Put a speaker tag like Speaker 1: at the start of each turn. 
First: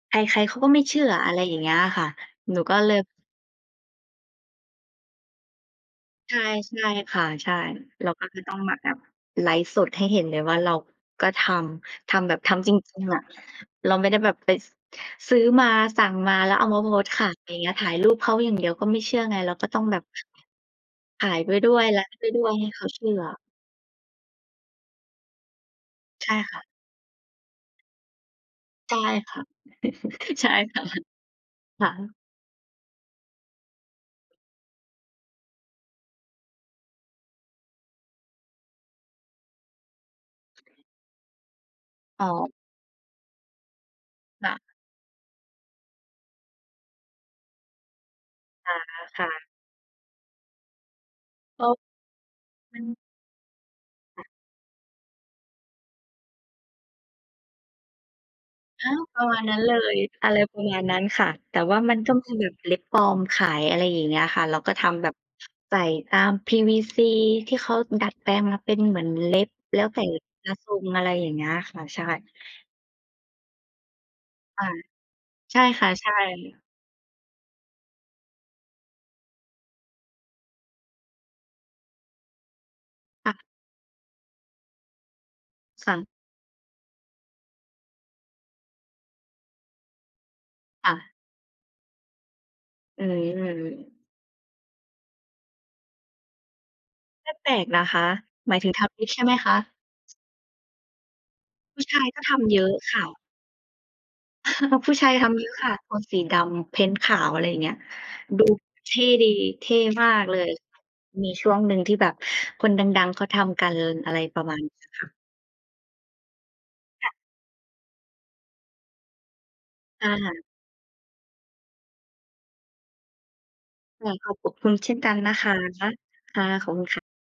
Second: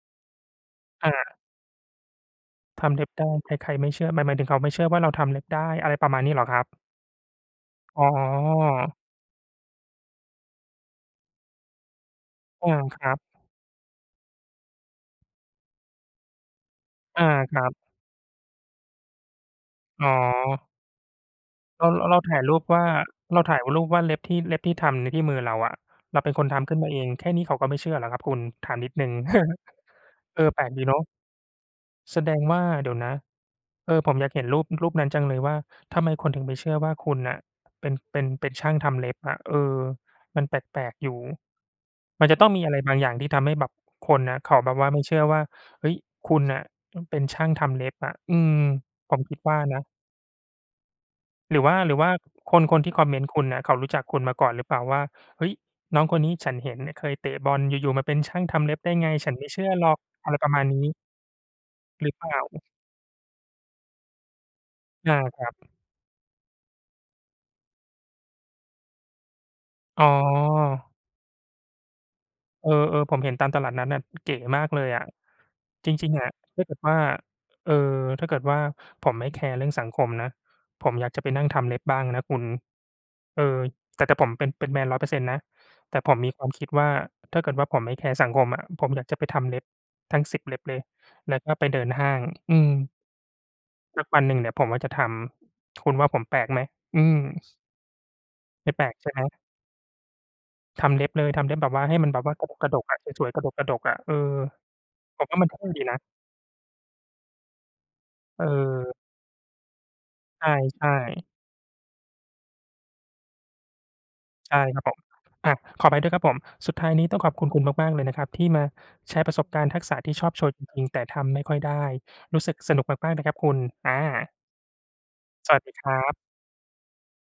Speaker 1: ใคร ๆ เขาก็ไม่เชื่อ
Speaker 2: อา
Speaker 1: อะไรอย่างเงี้ยอะค่ะ หนูก็
Speaker 2: ท
Speaker 1: เล
Speaker 2: ำเ
Speaker 1: ย
Speaker 2: ล็บได้ ใคร ๆ ไม่เชื่อ หมาย หมายถึงเขาไม่เชื่อว่าเราทำเล็บได้ อะไรประมาณนี
Speaker 1: ใ
Speaker 2: ้
Speaker 1: ช
Speaker 2: เ
Speaker 1: ่
Speaker 2: หรอครับ?
Speaker 1: ๆ ค่ะ ใช่
Speaker 2: อ๋
Speaker 1: เราก็จะต้องมาแบ
Speaker 2: อ
Speaker 1: บไลฟ์สดให้เห็นเลยว่าเราก็ทำ ทำแบบท
Speaker 2: อ
Speaker 1: ำ
Speaker 2: ื
Speaker 1: จ
Speaker 2: ม
Speaker 1: ร
Speaker 2: ค
Speaker 1: ิง
Speaker 2: รั
Speaker 1: ๆ อ
Speaker 2: บ
Speaker 1: ะ เราไม่ได้แบบไป ซ ซื้อมา สั่งมา แล้วเอามาโพสต์ข
Speaker 2: อา
Speaker 1: าย อย
Speaker 2: ค
Speaker 1: ่าง
Speaker 2: ร
Speaker 1: เ
Speaker 2: ั
Speaker 1: งี้
Speaker 2: บ
Speaker 1: ย ถ่ายรูปเขาอย่างเดียวก็ไม่เชื่อไง เราก็ต้องแบ
Speaker 2: อ
Speaker 1: บ
Speaker 2: ๋อ
Speaker 1: ขายไปด้ว
Speaker 2: เร
Speaker 1: ย
Speaker 2: า
Speaker 1: ไลฟ
Speaker 2: เรา
Speaker 1: ์ไป
Speaker 2: ถ่
Speaker 1: ด
Speaker 2: า
Speaker 1: ้
Speaker 2: ย
Speaker 1: ว
Speaker 2: ร
Speaker 1: ย
Speaker 2: ู
Speaker 1: ใ
Speaker 2: ป
Speaker 1: ห้
Speaker 2: ว
Speaker 1: เข
Speaker 2: ่า
Speaker 1: าเชื่อ
Speaker 2: เราถ่ายรูปว่าเล็บที่ เล็บที่ทำนี่ที่มือเราอะ เรา
Speaker 1: ใ
Speaker 2: เป
Speaker 1: ช
Speaker 2: ็น
Speaker 1: ่
Speaker 2: คน
Speaker 1: ค
Speaker 2: ท
Speaker 1: ่ะ
Speaker 2: ำขึ้นมาเอง แค่นี้เขาก็ไม่เชื่อเหรอครับคุณ ถามนิ
Speaker 1: ใช
Speaker 2: ด
Speaker 1: ่
Speaker 2: หนึ่ง?
Speaker 1: ค่ะ
Speaker 2: เออ
Speaker 1: ใช่
Speaker 2: แปลก
Speaker 1: ค
Speaker 2: ด
Speaker 1: ่
Speaker 2: ี
Speaker 1: ะ
Speaker 2: เนาะ
Speaker 1: ค่ะ
Speaker 2: แสดงว่า เดี๋ยวนะ เออ ผมอยากเห็นรูป รูปนั้นจังเลยว่า ทำไมคนถึงไม่เชื่อว่าคุณน่ะเป็น เป็น เป็นช่างทำเล็บอะ เออ มันแปลก ๆ อยู่
Speaker 1: อ
Speaker 2: ม
Speaker 1: ๋
Speaker 2: ัน
Speaker 1: อ
Speaker 2: จะต้องมีอะไรบางอย่าง ที่ทำให้แบบคนน่ะ เ
Speaker 1: ค
Speaker 2: ข
Speaker 1: ่ะ
Speaker 2: าแบบว่าไม่เชื่อว่า เฮ้ย คุณน่ะเป็นช่างทำเล็บอะ อืม
Speaker 1: อ่า
Speaker 2: ผม
Speaker 1: ค่
Speaker 2: คิด
Speaker 1: ะ
Speaker 2: ว่านะ หรื
Speaker 1: ก
Speaker 2: อ
Speaker 1: ็
Speaker 2: ว่า หรือว่าคน ค
Speaker 1: อื
Speaker 2: นที่
Speaker 1: อ
Speaker 2: คอมเมนต์คุณน่ะ เขารู้จักคุ
Speaker 1: ค
Speaker 2: ณ
Speaker 1: ่ะ
Speaker 2: มาก่อนหรือเปล่าว่า "เฮ้ย น้องคนนี้ฉันเห็นเนี่ยเคยเตะบอล อยู่ ๆ มาเป็นช่างทำเล็บ
Speaker 1: อ
Speaker 2: ไ
Speaker 1: ้
Speaker 2: ด้
Speaker 1: าว!
Speaker 2: ไง?
Speaker 1: ประ
Speaker 2: ฉั
Speaker 1: ม
Speaker 2: น
Speaker 1: า
Speaker 2: ไ
Speaker 1: ณ
Speaker 2: ม่
Speaker 1: นั
Speaker 2: เ
Speaker 1: ้
Speaker 2: ช
Speaker 1: น
Speaker 2: ื่อ
Speaker 1: เล
Speaker 2: หรอ
Speaker 1: ย
Speaker 2: ก"
Speaker 1: อ
Speaker 2: อะ
Speaker 1: ะ
Speaker 2: ไ
Speaker 1: ไ
Speaker 2: ร
Speaker 1: ร
Speaker 2: ประ
Speaker 1: ป
Speaker 2: ม
Speaker 1: ร
Speaker 2: า
Speaker 1: ะ
Speaker 2: ณ
Speaker 1: ม
Speaker 2: น
Speaker 1: า
Speaker 2: ี
Speaker 1: ณ
Speaker 2: ้
Speaker 1: นั้นค่ะ แต่ว่ามัน
Speaker 2: หร
Speaker 1: ก็
Speaker 2: ือเป
Speaker 1: ม
Speaker 2: ล
Speaker 1: ี
Speaker 2: ่า?
Speaker 1: แบบเล็บปลอมขาย อะไรอย่างเงี้ยค่ะ เราก็ทำแบ
Speaker 2: อ
Speaker 1: บ
Speaker 2: า ครับ
Speaker 1: ใส่ตาม PVC ที่เขาดัดแปลงมาเป็นเหมือนเล็บ แล้วใส
Speaker 2: อ๋
Speaker 1: ่กับทร
Speaker 2: อ
Speaker 1: ง อะไรอย่างเงี้ยค่ะ ใช่
Speaker 2: เออ ๆ ผมเห็นตามตลาดนัดน่ะ เก๋ม
Speaker 1: ค
Speaker 2: า
Speaker 1: ่
Speaker 2: ก
Speaker 1: ะ
Speaker 2: เลยอะ
Speaker 1: ใช่ค่
Speaker 2: จ
Speaker 1: ะ ใ
Speaker 2: ร
Speaker 1: ช
Speaker 2: ิง
Speaker 1: ่
Speaker 2: ๆ อะ ถ้าเกิดว่า เอ่อ ถ้าเกิดว่า ผมไม่แคร์เรื่องสังคมนะ ผมอยากจะไปนั่งทำเล็บบ้างนะคุณ
Speaker 1: ค่
Speaker 2: เอ
Speaker 1: ะ
Speaker 2: อ แต่ แต่ผมเป็น เป็นแมน 100% นะ
Speaker 1: ค
Speaker 2: แ
Speaker 1: ่
Speaker 2: ต่
Speaker 1: ะ
Speaker 2: ผมมีความคิดว่า ถ้าเกิดว่าผมไม่แคร์สังคมอะ ผมอยากจะไปทำเล็บทั้ง 10 เล็บเลย
Speaker 1: ค่ะ
Speaker 2: แล้วก็ไปเดินห้าง อือ
Speaker 1: อือ
Speaker 2: สักวันหนึ่งเนี่ยผมว่าจะทำ คุณว่าผมแปลกไหม? อืม
Speaker 1: ไม่แปลกนะคะ หมายถ
Speaker 2: ไม
Speaker 1: ึ
Speaker 2: ่
Speaker 1: ง
Speaker 2: แป
Speaker 1: ท
Speaker 2: ลก
Speaker 1: ำเล
Speaker 2: ใ
Speaker 1: ็
Speaker 2: ช่
Speaker 1: บ
Speaker 2: ไ
Speaker 1: ใ
Speaker 2: ห
Speaker 1: ช่ไห
Speaker 2: ม?
Speaker 1: มคะ?
Speaker 2: ทำเล็บเลย ทำเล็บแบบ
Speaker 1: ผ
Speaker 2: ว
Speaker 1: ู
Speaker 2: ่า
Speaker 1: ้
Speaker 2: ใ
Speaker 1: ช
Speaker 2: ห้
Speaker 1: า
Speaker 2: ม
Speaker 1: ย
Speaker 2: ันแ
Speaker 1: ก
Speaker 2: บ
Speaker 1: ็
Speaker 2: บว
Speaker 1: ท
Speaker 2: ่าก
Speaker 1: ำ
Speaker 2: ก
Speaker 1: เย
Speaker 2: ก
Speaker 1: อ
Speaker 2: ร
Speaker 1: ะ
Speaker 2: ะดก
Speaker 1: ค
Speaker 2: อะ
Speaker 1: ่ะ
Speaker 2: สวย ๆ กระดก ๆ อะ เออ
Speaker 1: ผู้ชาย
Speaker 2: ผ
Speaker 1: ท
Speaker 2: มว่า
Speaker 1: ำเ
Speaker 2: ม
Speaker 1: ย
Speaker 2: ั
Speaker 1: อ
Speaker 2: น
Speaker 1: ะ
Speaker 2: เท่
Speaker 1: ค่ะ
Speaker 2: ดี
Speaker 1: โท
Speaker 2: นะ
Speaker 1: นสีดำเพนต์ขาว อะไรอย่างเงี้ย ดูเ
Speaker 2: เออ
Speaker 1: ท่ดี เท่มากเล
Speaker 2: ใ
Speaker 1: ย
Speaker 2: ช่ ๆ
Speaker 1: มีช่วงหนึ่งที่แบบคนดัง ๆ เขาทำกัน อะไรประม
Speaker 2: ใช
Speaker 1: า
Speaker 2: ่
Speaker 1: ณนี
Speaker 2: ครับ
Speaker 1: ้
Speaker 2: ผม
Speaker 1: ค่ะ
Speaker 2: อา ขออภัยด้วยครับผม สุดท้ายนี
Speaker 1: ค
Speaker 2: ้
Speaker 1: ่ะ
Speaker 2: ต้องขอบคุณคุณมาก ๆ เลยนะครับ ที่มาแชร์ประสบการณ์ทักษะ
Speaker 1: อ
Speaker 2: ท
Speaker 1: า
Speaker 2: ี่ชอบโชว์จริง ๆ แต่ทำไม่ค่อยได้ รู้สึกสนุกมาก ๆ นะครับคุณ อ
Speaker 1: ค่ะ
Speaker 2: า
Speaker 1: ขอบ ขอบคุณคุณเช่นกันนะค
Speaker 2: ส
Speaker 1: ะ
Speaker 2: วัสดี
Speaker 1: ค
Speaker 2: ค
Speaker 1: ่
Speaker 2: รับ
Speaker 1: ะ ขอบคุณค่ะ